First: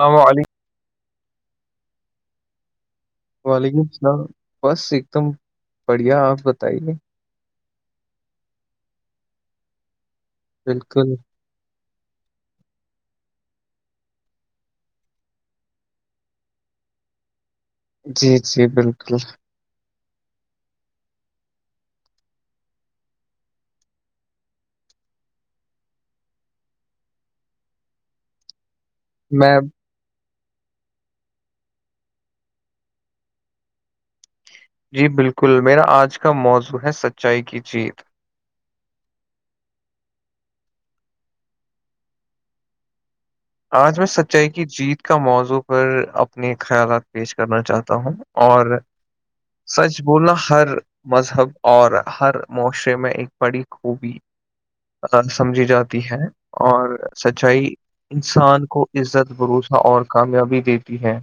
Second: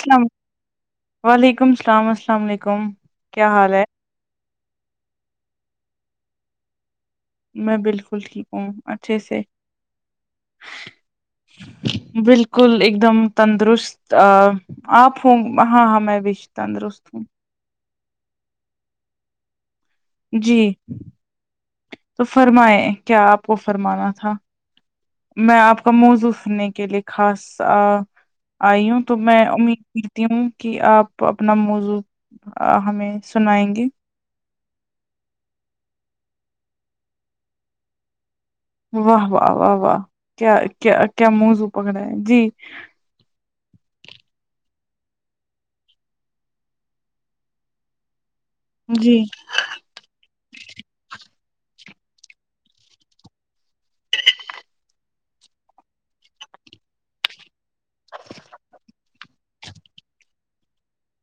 السلام اللام علیکم وعلیکم السلام السلام علیکم کیا حال وعلیکم ہے السلام بس ایک دم بڑھیا آپ بتائیے میں بالکل ٹھیک ہوں اچھے سے بالکل بالکل ایک دم تندرست آپ ہوں ہاں ہاں میں بھی تندرست ہوں جی جی بالکل جی تو فرمائے کیا آپ کو فرمانا تھا میں آپ کا موضوع سننے کے لیے خاص آئی ہوں تو میں امید ہوں کہ آپ اپنا موضوع ہمیں سنائیں گے جی بالکل میرا آج کا موضوع ہے سچائی کی جیت واہ واہ واہ واہ کیا کیا کیا منزو پک رہا ہے جی آج میں سچائی کی جیت کا موضوع پر اپنے خیالات پیش کرنا چاہتا ہوں اور جی سچ بولنا ہر مذہب اور ہر معاشرے میں ایک بڑی خوبی سمجھی جاتی ہے اور سچائی انسان کو عزت بھروسہ اور کامیابی دیتی ہے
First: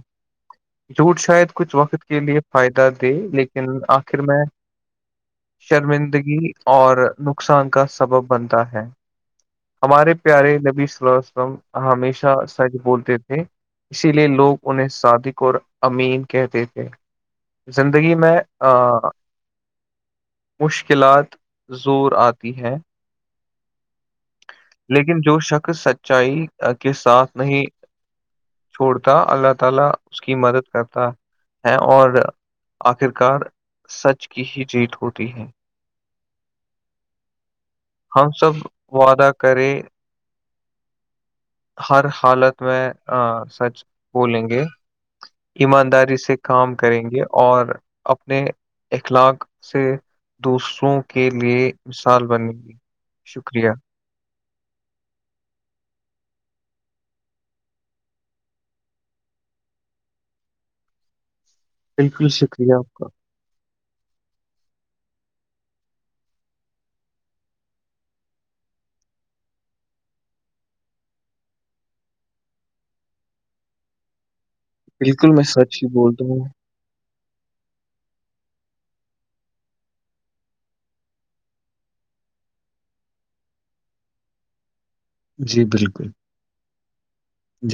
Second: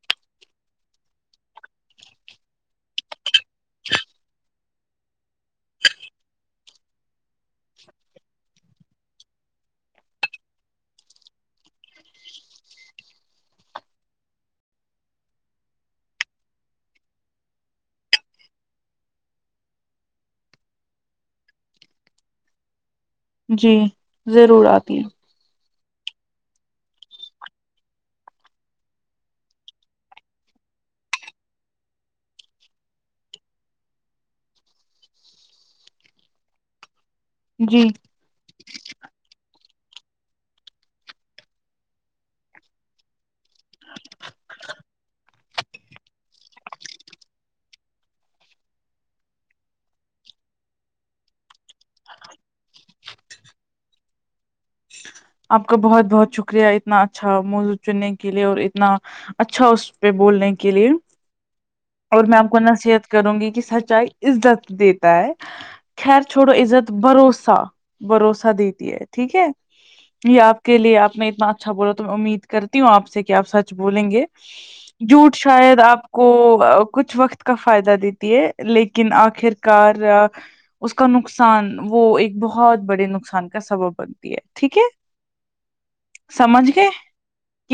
جھوٹ شاید کچھ وقت کے لیے فائدہ دے لیکن آخر میں شرمندگی اور نقصان کا سبب بنتا ہے ہمارے پیارے نبیلم ہمیشہ سچ بولتے تھے اسی لیے لوگ انہیں صادق اور امین کہتے تھے زندگی میں مشکلات زور آتی ہے جی ضرور آ لیکن جو شخص سچائی کے ساتھ نہیں چھوڑتا اللہ تعالی اس کی مدد کرتا ہیں اور آخرکار سچ کی ہی جیت ہوتی ہے جی [inaudible] ہم سب وعدہ کرے ہر حالت میں سچ بولیں گے ایمانداری سے کام کریں گے اور اپنے اخلاق سے دوسروں کے لیے مثال بنے گی شکریہ آپ کا بہت بہت شکریہ اتنا اچھا موضو چننے کے لیے اور اتنا اچھا اس پہ بولنے کے لیے اور بالکل میں آپ کو شکریہ کا نصیحت کروں گی کہ سچائی عزت دیتا ہے خیر چھوڑو عزت بھروسہ بھروسہ دیتی ہے ٹھیک ہے یہ آپ کے لیے آپ نے اتنا اچھا بولا تو میں امید کرتی ہوں آپ سے کہ آپ سچ بولیں گے بالکل جھوٹ میں سچ شاید ہی آپ بولتا کو ہوں کچھ وقت کا فائدہ دیتی ہے لیکن آخر کار اس کا نقصان وہ ایک بہت بڑے نقصان کا سبب بنتی ہے ٹھیک ہے جی بالکل سمجھ گئے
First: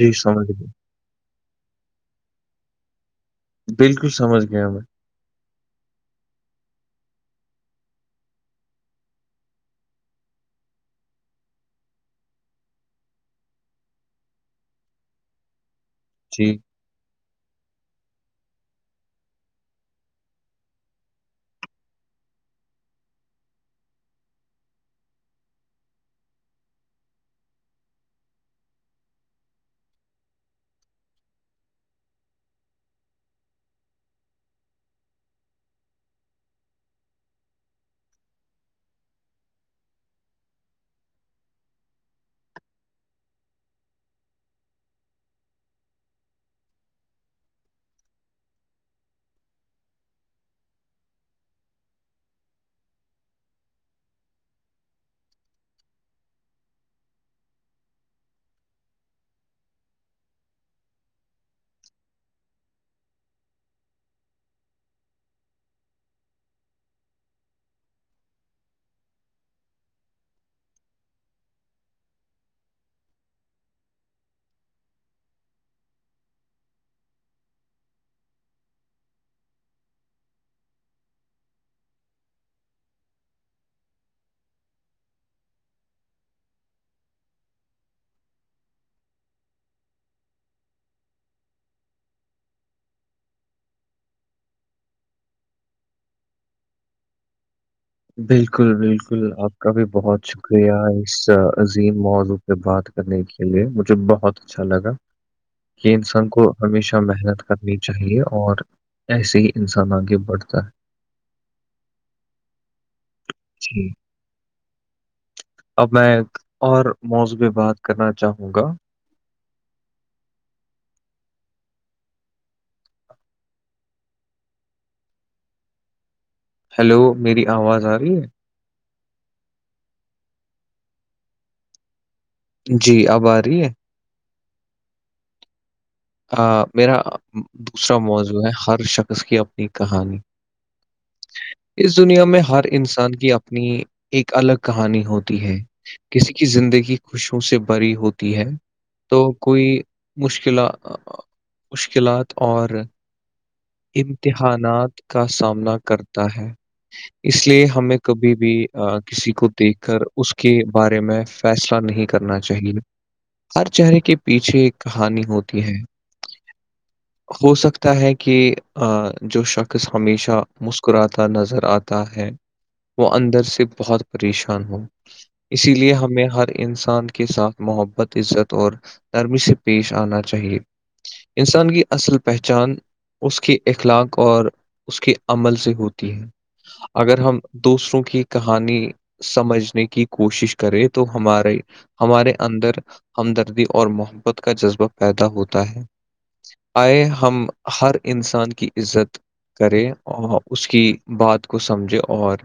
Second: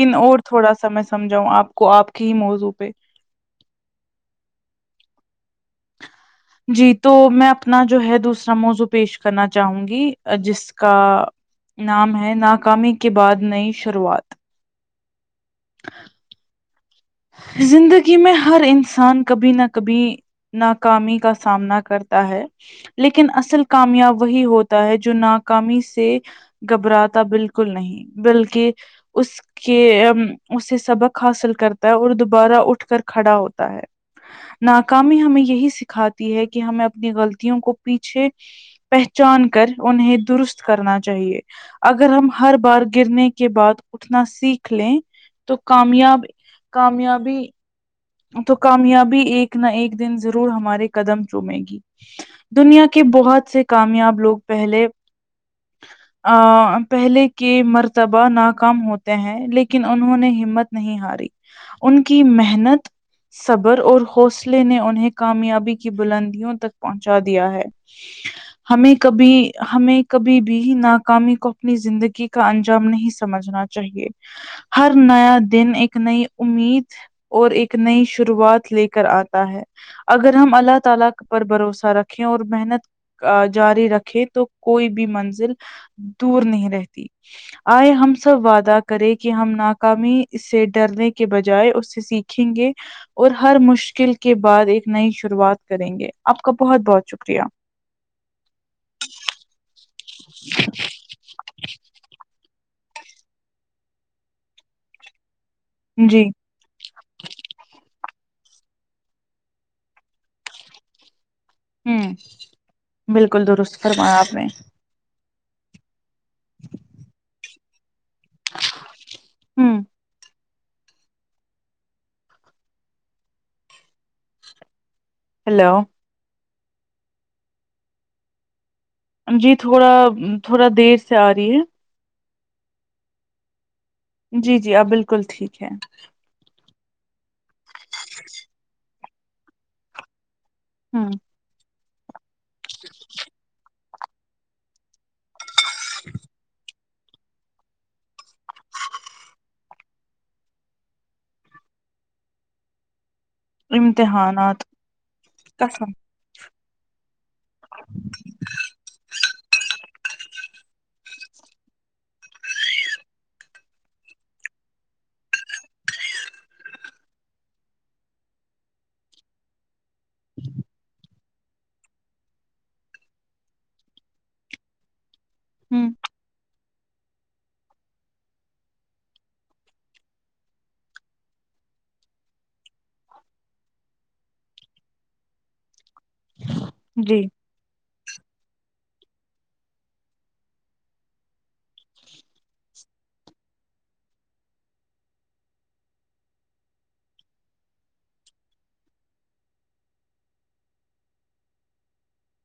جی اور سمجھ گیا تھوڑا سا میں سمجھاؤں آپ کو آپ کے ہی موضوع پہ بالکل سمجھ گیا م میں جی تو میں اپنا جو ہے دوسرا موضوع پیش کرنا چاہوں گی جس کا نام ہے ناکامی کے بعد نئی شروعات ہاں [unintelligible] ٹھیک زندگی میں ہر انسان کبھی نہ کبھی ناکامی کا سامنا کرتا ہے لیکن اصل کامیاب وہی ہوتا ہے جو ناکامی سے گھبراہتا بالکل نہیں بلکہ اس کے اس سے سبق حاصل کرتا اور دوبارہ اٹھ کر کھڑا ہوتا ہے [unintelligible] ناکامی ہمیں یہی سکھاتی ہے کہ ہمیں اپنی غلطیوں کو پیچھے پہچان کر انہیں درست کرنا چاہیے [unintelligible] اگر ہم ہر بار گرنے کے بعد اٹھنا سیکھ لیں تو کامیاب کامیابی [unintelligible] تو کامیابی ایک نہ ایک دن ضرور ہمارے قدم چومے گی دنیا کے بہت سے کامیاب لوگ پہلے ا پہلے کے مرتبہ ناکام ہوتے ہیں لیکن انہوں نے ہمت نہیں ہاری ان کی محنت صبر اور حوصلے نے انہیں کامیابی کی بلندیوں تک پہنچا دیا ہے ہ [inaudible] ہمیں کبھی ہمیں کبھی بھی ناکامی کو اپنی زندگی کا انجام نہیں سمجھنا چاہیے ہر نیا دن ایک نئی امید اور ایک نئی شروعات لے کر آتا ہے اگر ہم اللہ تعالی پر بھروسہ رکھیں اور محنت جاری رکھے تو کوئی بھی منزل دور نہیں رہتی آئے ہم سب وعدہ کرے کہ ہم ناکامی اس سے ڈرنے کے بجائے اس سے سیکھ کیں گے اور ہر مشکل کے بعد ایک نئی شروعات کریں گے آپ کا بہت بہت شکریہ بالکل بالکل آپ کا بھی بہت شکریہ اس عظیم موضوع پہ بات کرنے کے لیے مجھے بہت اچھا لگا کہ جی انسان کو ہمیشہ محنت کرنی چاہیے اور ایسے ہی انسان آگے بڑھتا ہے ہوں بالکل درست جی فرمایا آپ نے اب میں ایک اور موضب بات کرنا چاہوں گا ہوں ہیلو ہیلو میری آواز آ رہی ہے جی تھوڑا تھوڑا دیر سے آ رہی ہے جی اب آ رہی ہے جی جی آب بالکل ٹھیک ہے آ میرا دوسرا موضوع ہے ہر شخص کی اپنی کہانی ہاں [inaudible] اس دنیا میں ہر انسان کی اپنی ایک الگ کہانی ہوتی ہے کسی کی زندگی خوشیوں سے بری ہوتی ہے تو کوئی مشکل مشکلات اور امتحانات کا سامنا قسم کر اس لیے ہمیں کبھی بھی کسی کو دیکھ کر اس کے بارے میں فیصلہ نہیں کرنا چاہیے ہر چہرے کے پیچھے ایک کہانی ہوتی ہے ہو سکتا ہے کہ جو شخص ہمیشہ مسکراتا نظر آتا ہے وہ اندر سے بہت پریشان ہو اسی ہ لیے ہمیں ہر انسان کے ساتھ محبت عزت اور نرمی سے پیش آنا چاہیے انسان کی اصل پہچان اس کی اخلاق اور اس کے عمل سے ہوتی ہے جی اگر ہم دوسروں کی کہانی سمجھنے کی کوشش کرے تو ہمارے ہمارے اندر ہمدردی اور محبت کا جذبہ پیدا ہوتا ہے آئے ہم ہر انسان کی عزت کرے اور اس کی بات کو سمجھے اور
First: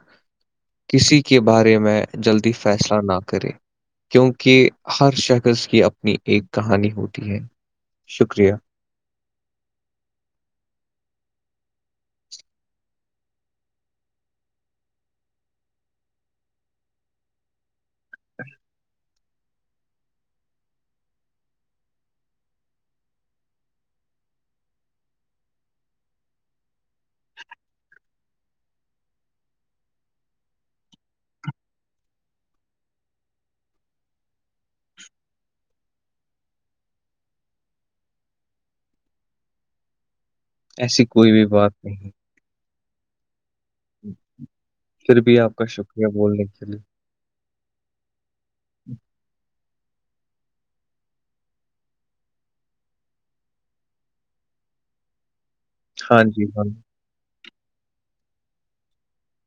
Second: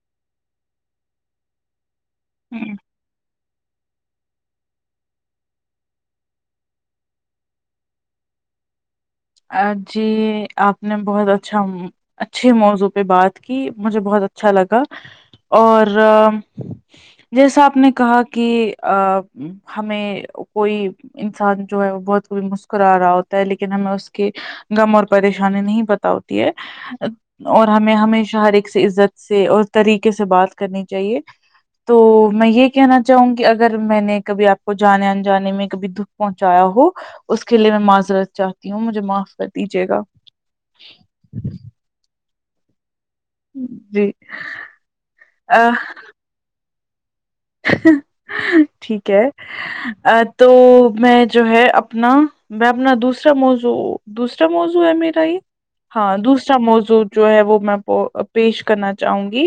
کسی کے بارے میں جلدی ہوں فیصلہ نہ کرے کیونکہ ہر شخص کی اپنی ایک کہانی ہوتی ہے شکریہ جی آپ نے بہت اچھا اچھے موضوع پہ بات کی مجھے بہت اچھا لگا اور جیسا آپ نے کہا کہ ا ہمیں کوئی انسان جو ہے وہ بہت کب مسکرا رہا ہوتا ہے لیکن ہمیں اس کہ غم اور پریشانی نہیں پتا ہوتی ہے اور ہمیں ہمیشہ ہر ایک سے عزت سے اور طریقے سے بات کرنی چاہیے تو میں یہ کہنا چاہوں گی اگر میں نے کبھی آپ کو جانے ان جانے میں کبھی د پہنچایا ہو اس کے لیے میں معذرت چاہتی ہوں مجھے معاف کر دیجیے گا ایسی کوئی بھی بات نہیں جی پھر بھی آپ آ، کا شکریہ بولنے کے لیے ٹھیک ہے تو میں جو ہے اپنا میں اپنا دوسرا موزو دوسرا موزو ہے میرا یہ ہاں جی دوسرا ہاں موزو جو ہے وہ میں پیش کرنا چاہوں گی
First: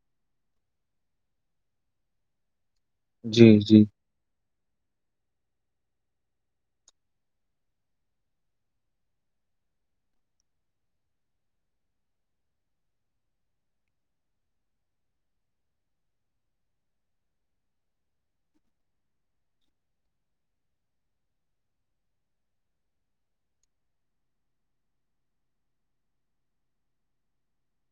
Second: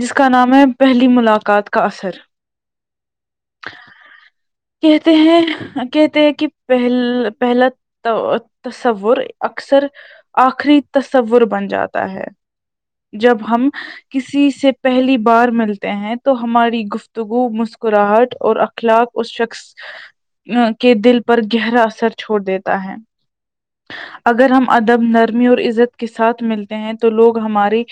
جس کا نام ہے پہلی ملاقات کا اثر جی جی کہتے ہیں کہتے ہیں کہ پہل پہلا تصور اکثر آخری تصور بن جاتا ہے جب ہم کسی سے پہلی بار ملتے ہیں تو ہماری گفتگو مسکراہٹ اور اخلاق اس شخص کے دل پر گہرا اثر چھوڑ دیتا ہے اگر ہم ادب نرمی اور عزت کے ساتھ ملتے ہیں تو لوگ ہماری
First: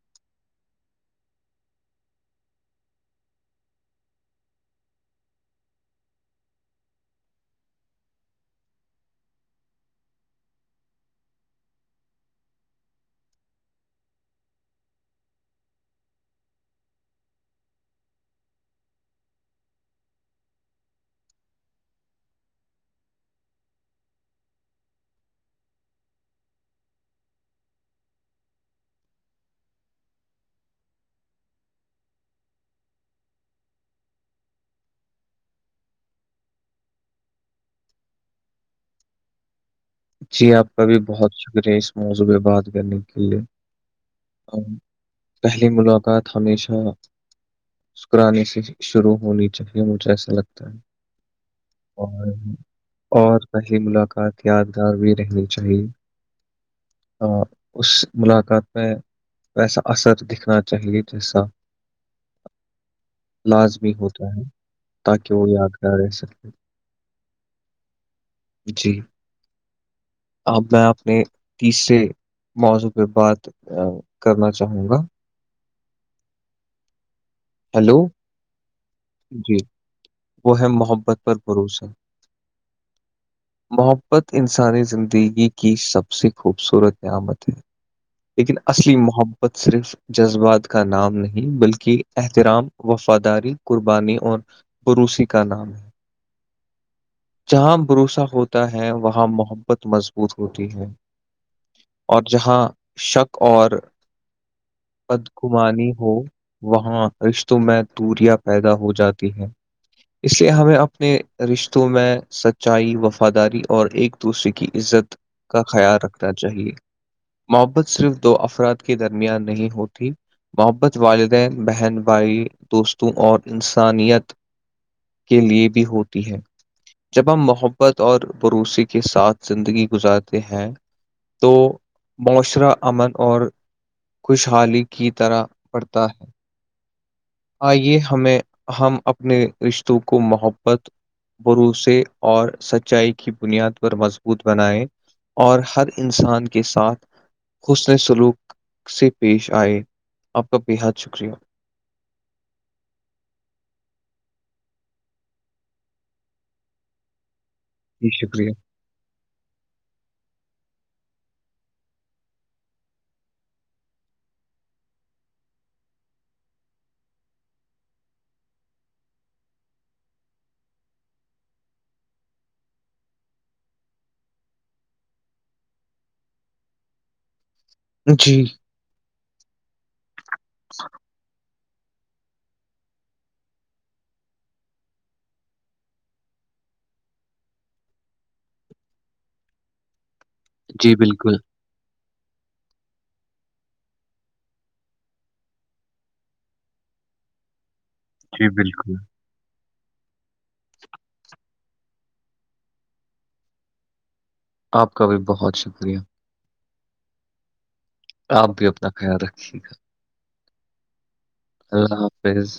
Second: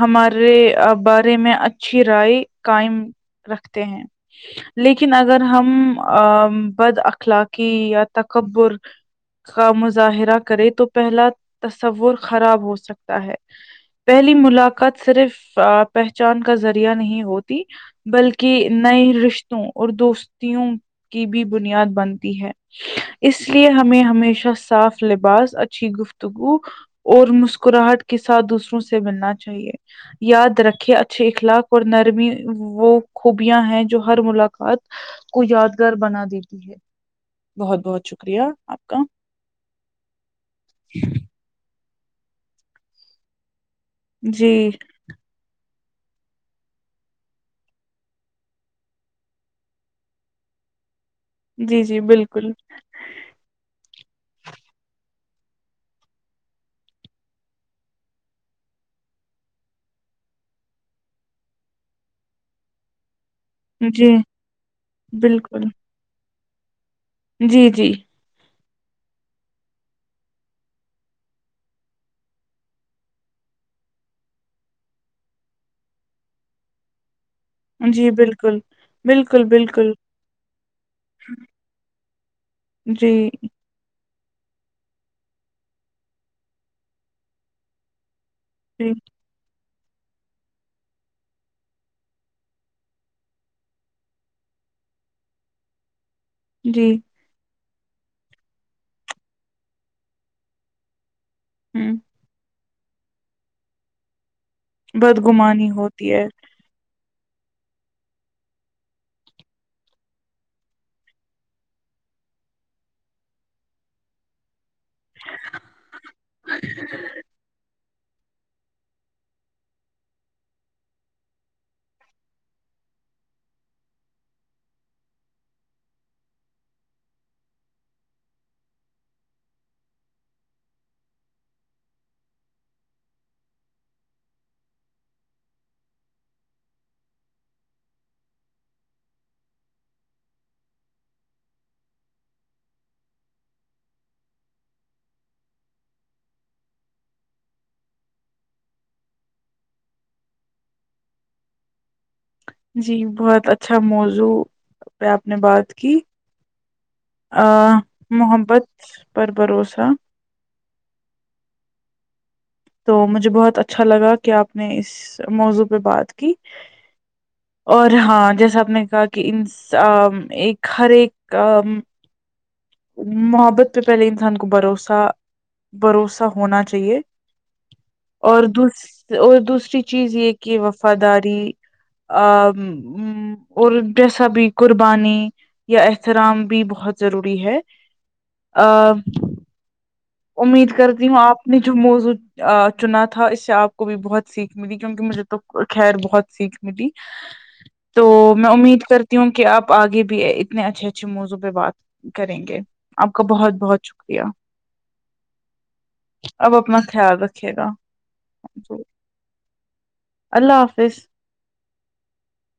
ہمارے بارے میں اچھی رائے قائم رکھتے ہیں لیکن اگر ہم بد اخلاقی یا تکبر کا مظاہرہ کرے تو پہلا تصور خراب ہو سکتا ہے پہلی ملاقات صرف پہچان کا ذریعہ نہیں ہوتی بلکہ نئے رشتوں اور دوستوں کی بھی بنیاد بنتی ہے اس لیے ہمیں ہمیشہ صاف لباس اچھی گفتگو اور مسکراہٹ کے ساتھ دوسروں سے ملنا چاہیے یاد رکھے اچھے اخلاق اور نرمی وہ خوبیاں ہیں جو ہر ملاقات کو یادگار بنا دیتی ہے بہت بہت شکریہ آپ کا جی آپ کا بھی بہت شکریہ اس موضوعہ بات کرنے کے لیے جی ام، پہلی ملاقات ہمیشہ مسکرانے سے ہی شروع ہونی چاہیے مجھے ایسا لگتا ہے جی جی اور بالکل اور پی ملاقات یاد رہنی چاہیے اس ملاقات میں ویسا اثر دکھنا چاہیے جیسا لازمی جی ہوتا ہے تاکہ وہ بالکل یا گہ رہ سکے جی جی جی اب میں اپنے تیسرے موضوع پہ بات کرنا چاہوں گا ہیلو جی بالکل بالکل جی بالکل وہ ہے محبت پر بھروسہ جی محبت انسانی زندگی کی سب سے خوبصورت نعمت ہے لیکن جی اصلی محبت صرف جذبات کا نام نہیں بلکہ احترام وفاداری قربانی اور بروسی کا نام ہے جی جہاں بھروسہ ہوتا ہے وہاں محبت مضبوط ہوتی ہے ہوں اور جہاں شک اور بد بدگمانی کمانی ہوتی ہو ہے وہاں رشتوں میں دوریاں پیدا ہو جاتی ہے اس لیے ہمیں اپنے رشتوں میں سچائی وفاداری اور ایک دوسرے کی عزت کا خیال رکھنا چاہیے محبت صرف دو افراد کے درمیان نہیں ہوتی محبت والد بہن بھائی دوستوں اور انسانیت کے لیے بھی ہوتی ہے جب ہم محبت اور بروسے کے ساتھ زندگی گزارتے ہیں تو معاشرہ امن اور خوشحالی کی طرح ت آئیے ہمیں ہم اپنے رشتوں کو محبت بھروسے اور سچائی کی بنیاد پر مضبوط بنائے اور ہر انسان کے ساتھ حسن سلوک سے پیش آئے آپ کا بےحد شکریہ جی بہت اچھا موضوع پہ آپ نے بات کی ا جی شکریہ محبت پر بھروسہ تو مجھے بہت اچھا لگا کہ آپ نے اس موضوع پہ بات کی اور ہاں جیسا آپ نے کہا کہ ان ایک ہر ایک محبت پہ پہلے انسان کو بھروسہ بھروسہ ہونا چاہیے جی اور دوس اور دوسری چیز یہ کہ وفاداری اور جیسا بھی قربانی یا احترام بھی بہت ضروری ہے ا امید جی کرتی ہوں بالکل آپ نے جو موزوں چنا تھا اس سے آپ کو بھی بہت سیکھ ملی کیونکہ مجھے تو خیر بہت سیکھ ملی تو جی میں امید بالکل کرتی ہوں کہ آپ آگے بھی اتنے اچھے اچھے موضوع پہ بات کریں گے آپ کا بہت بہت شکریہ آپ کا بھی بہت شکریہ اب اپنا خیال رکھے گا آپ بھی اپنا خیال رکھیے گا اللہ حافظ اللہ حافظ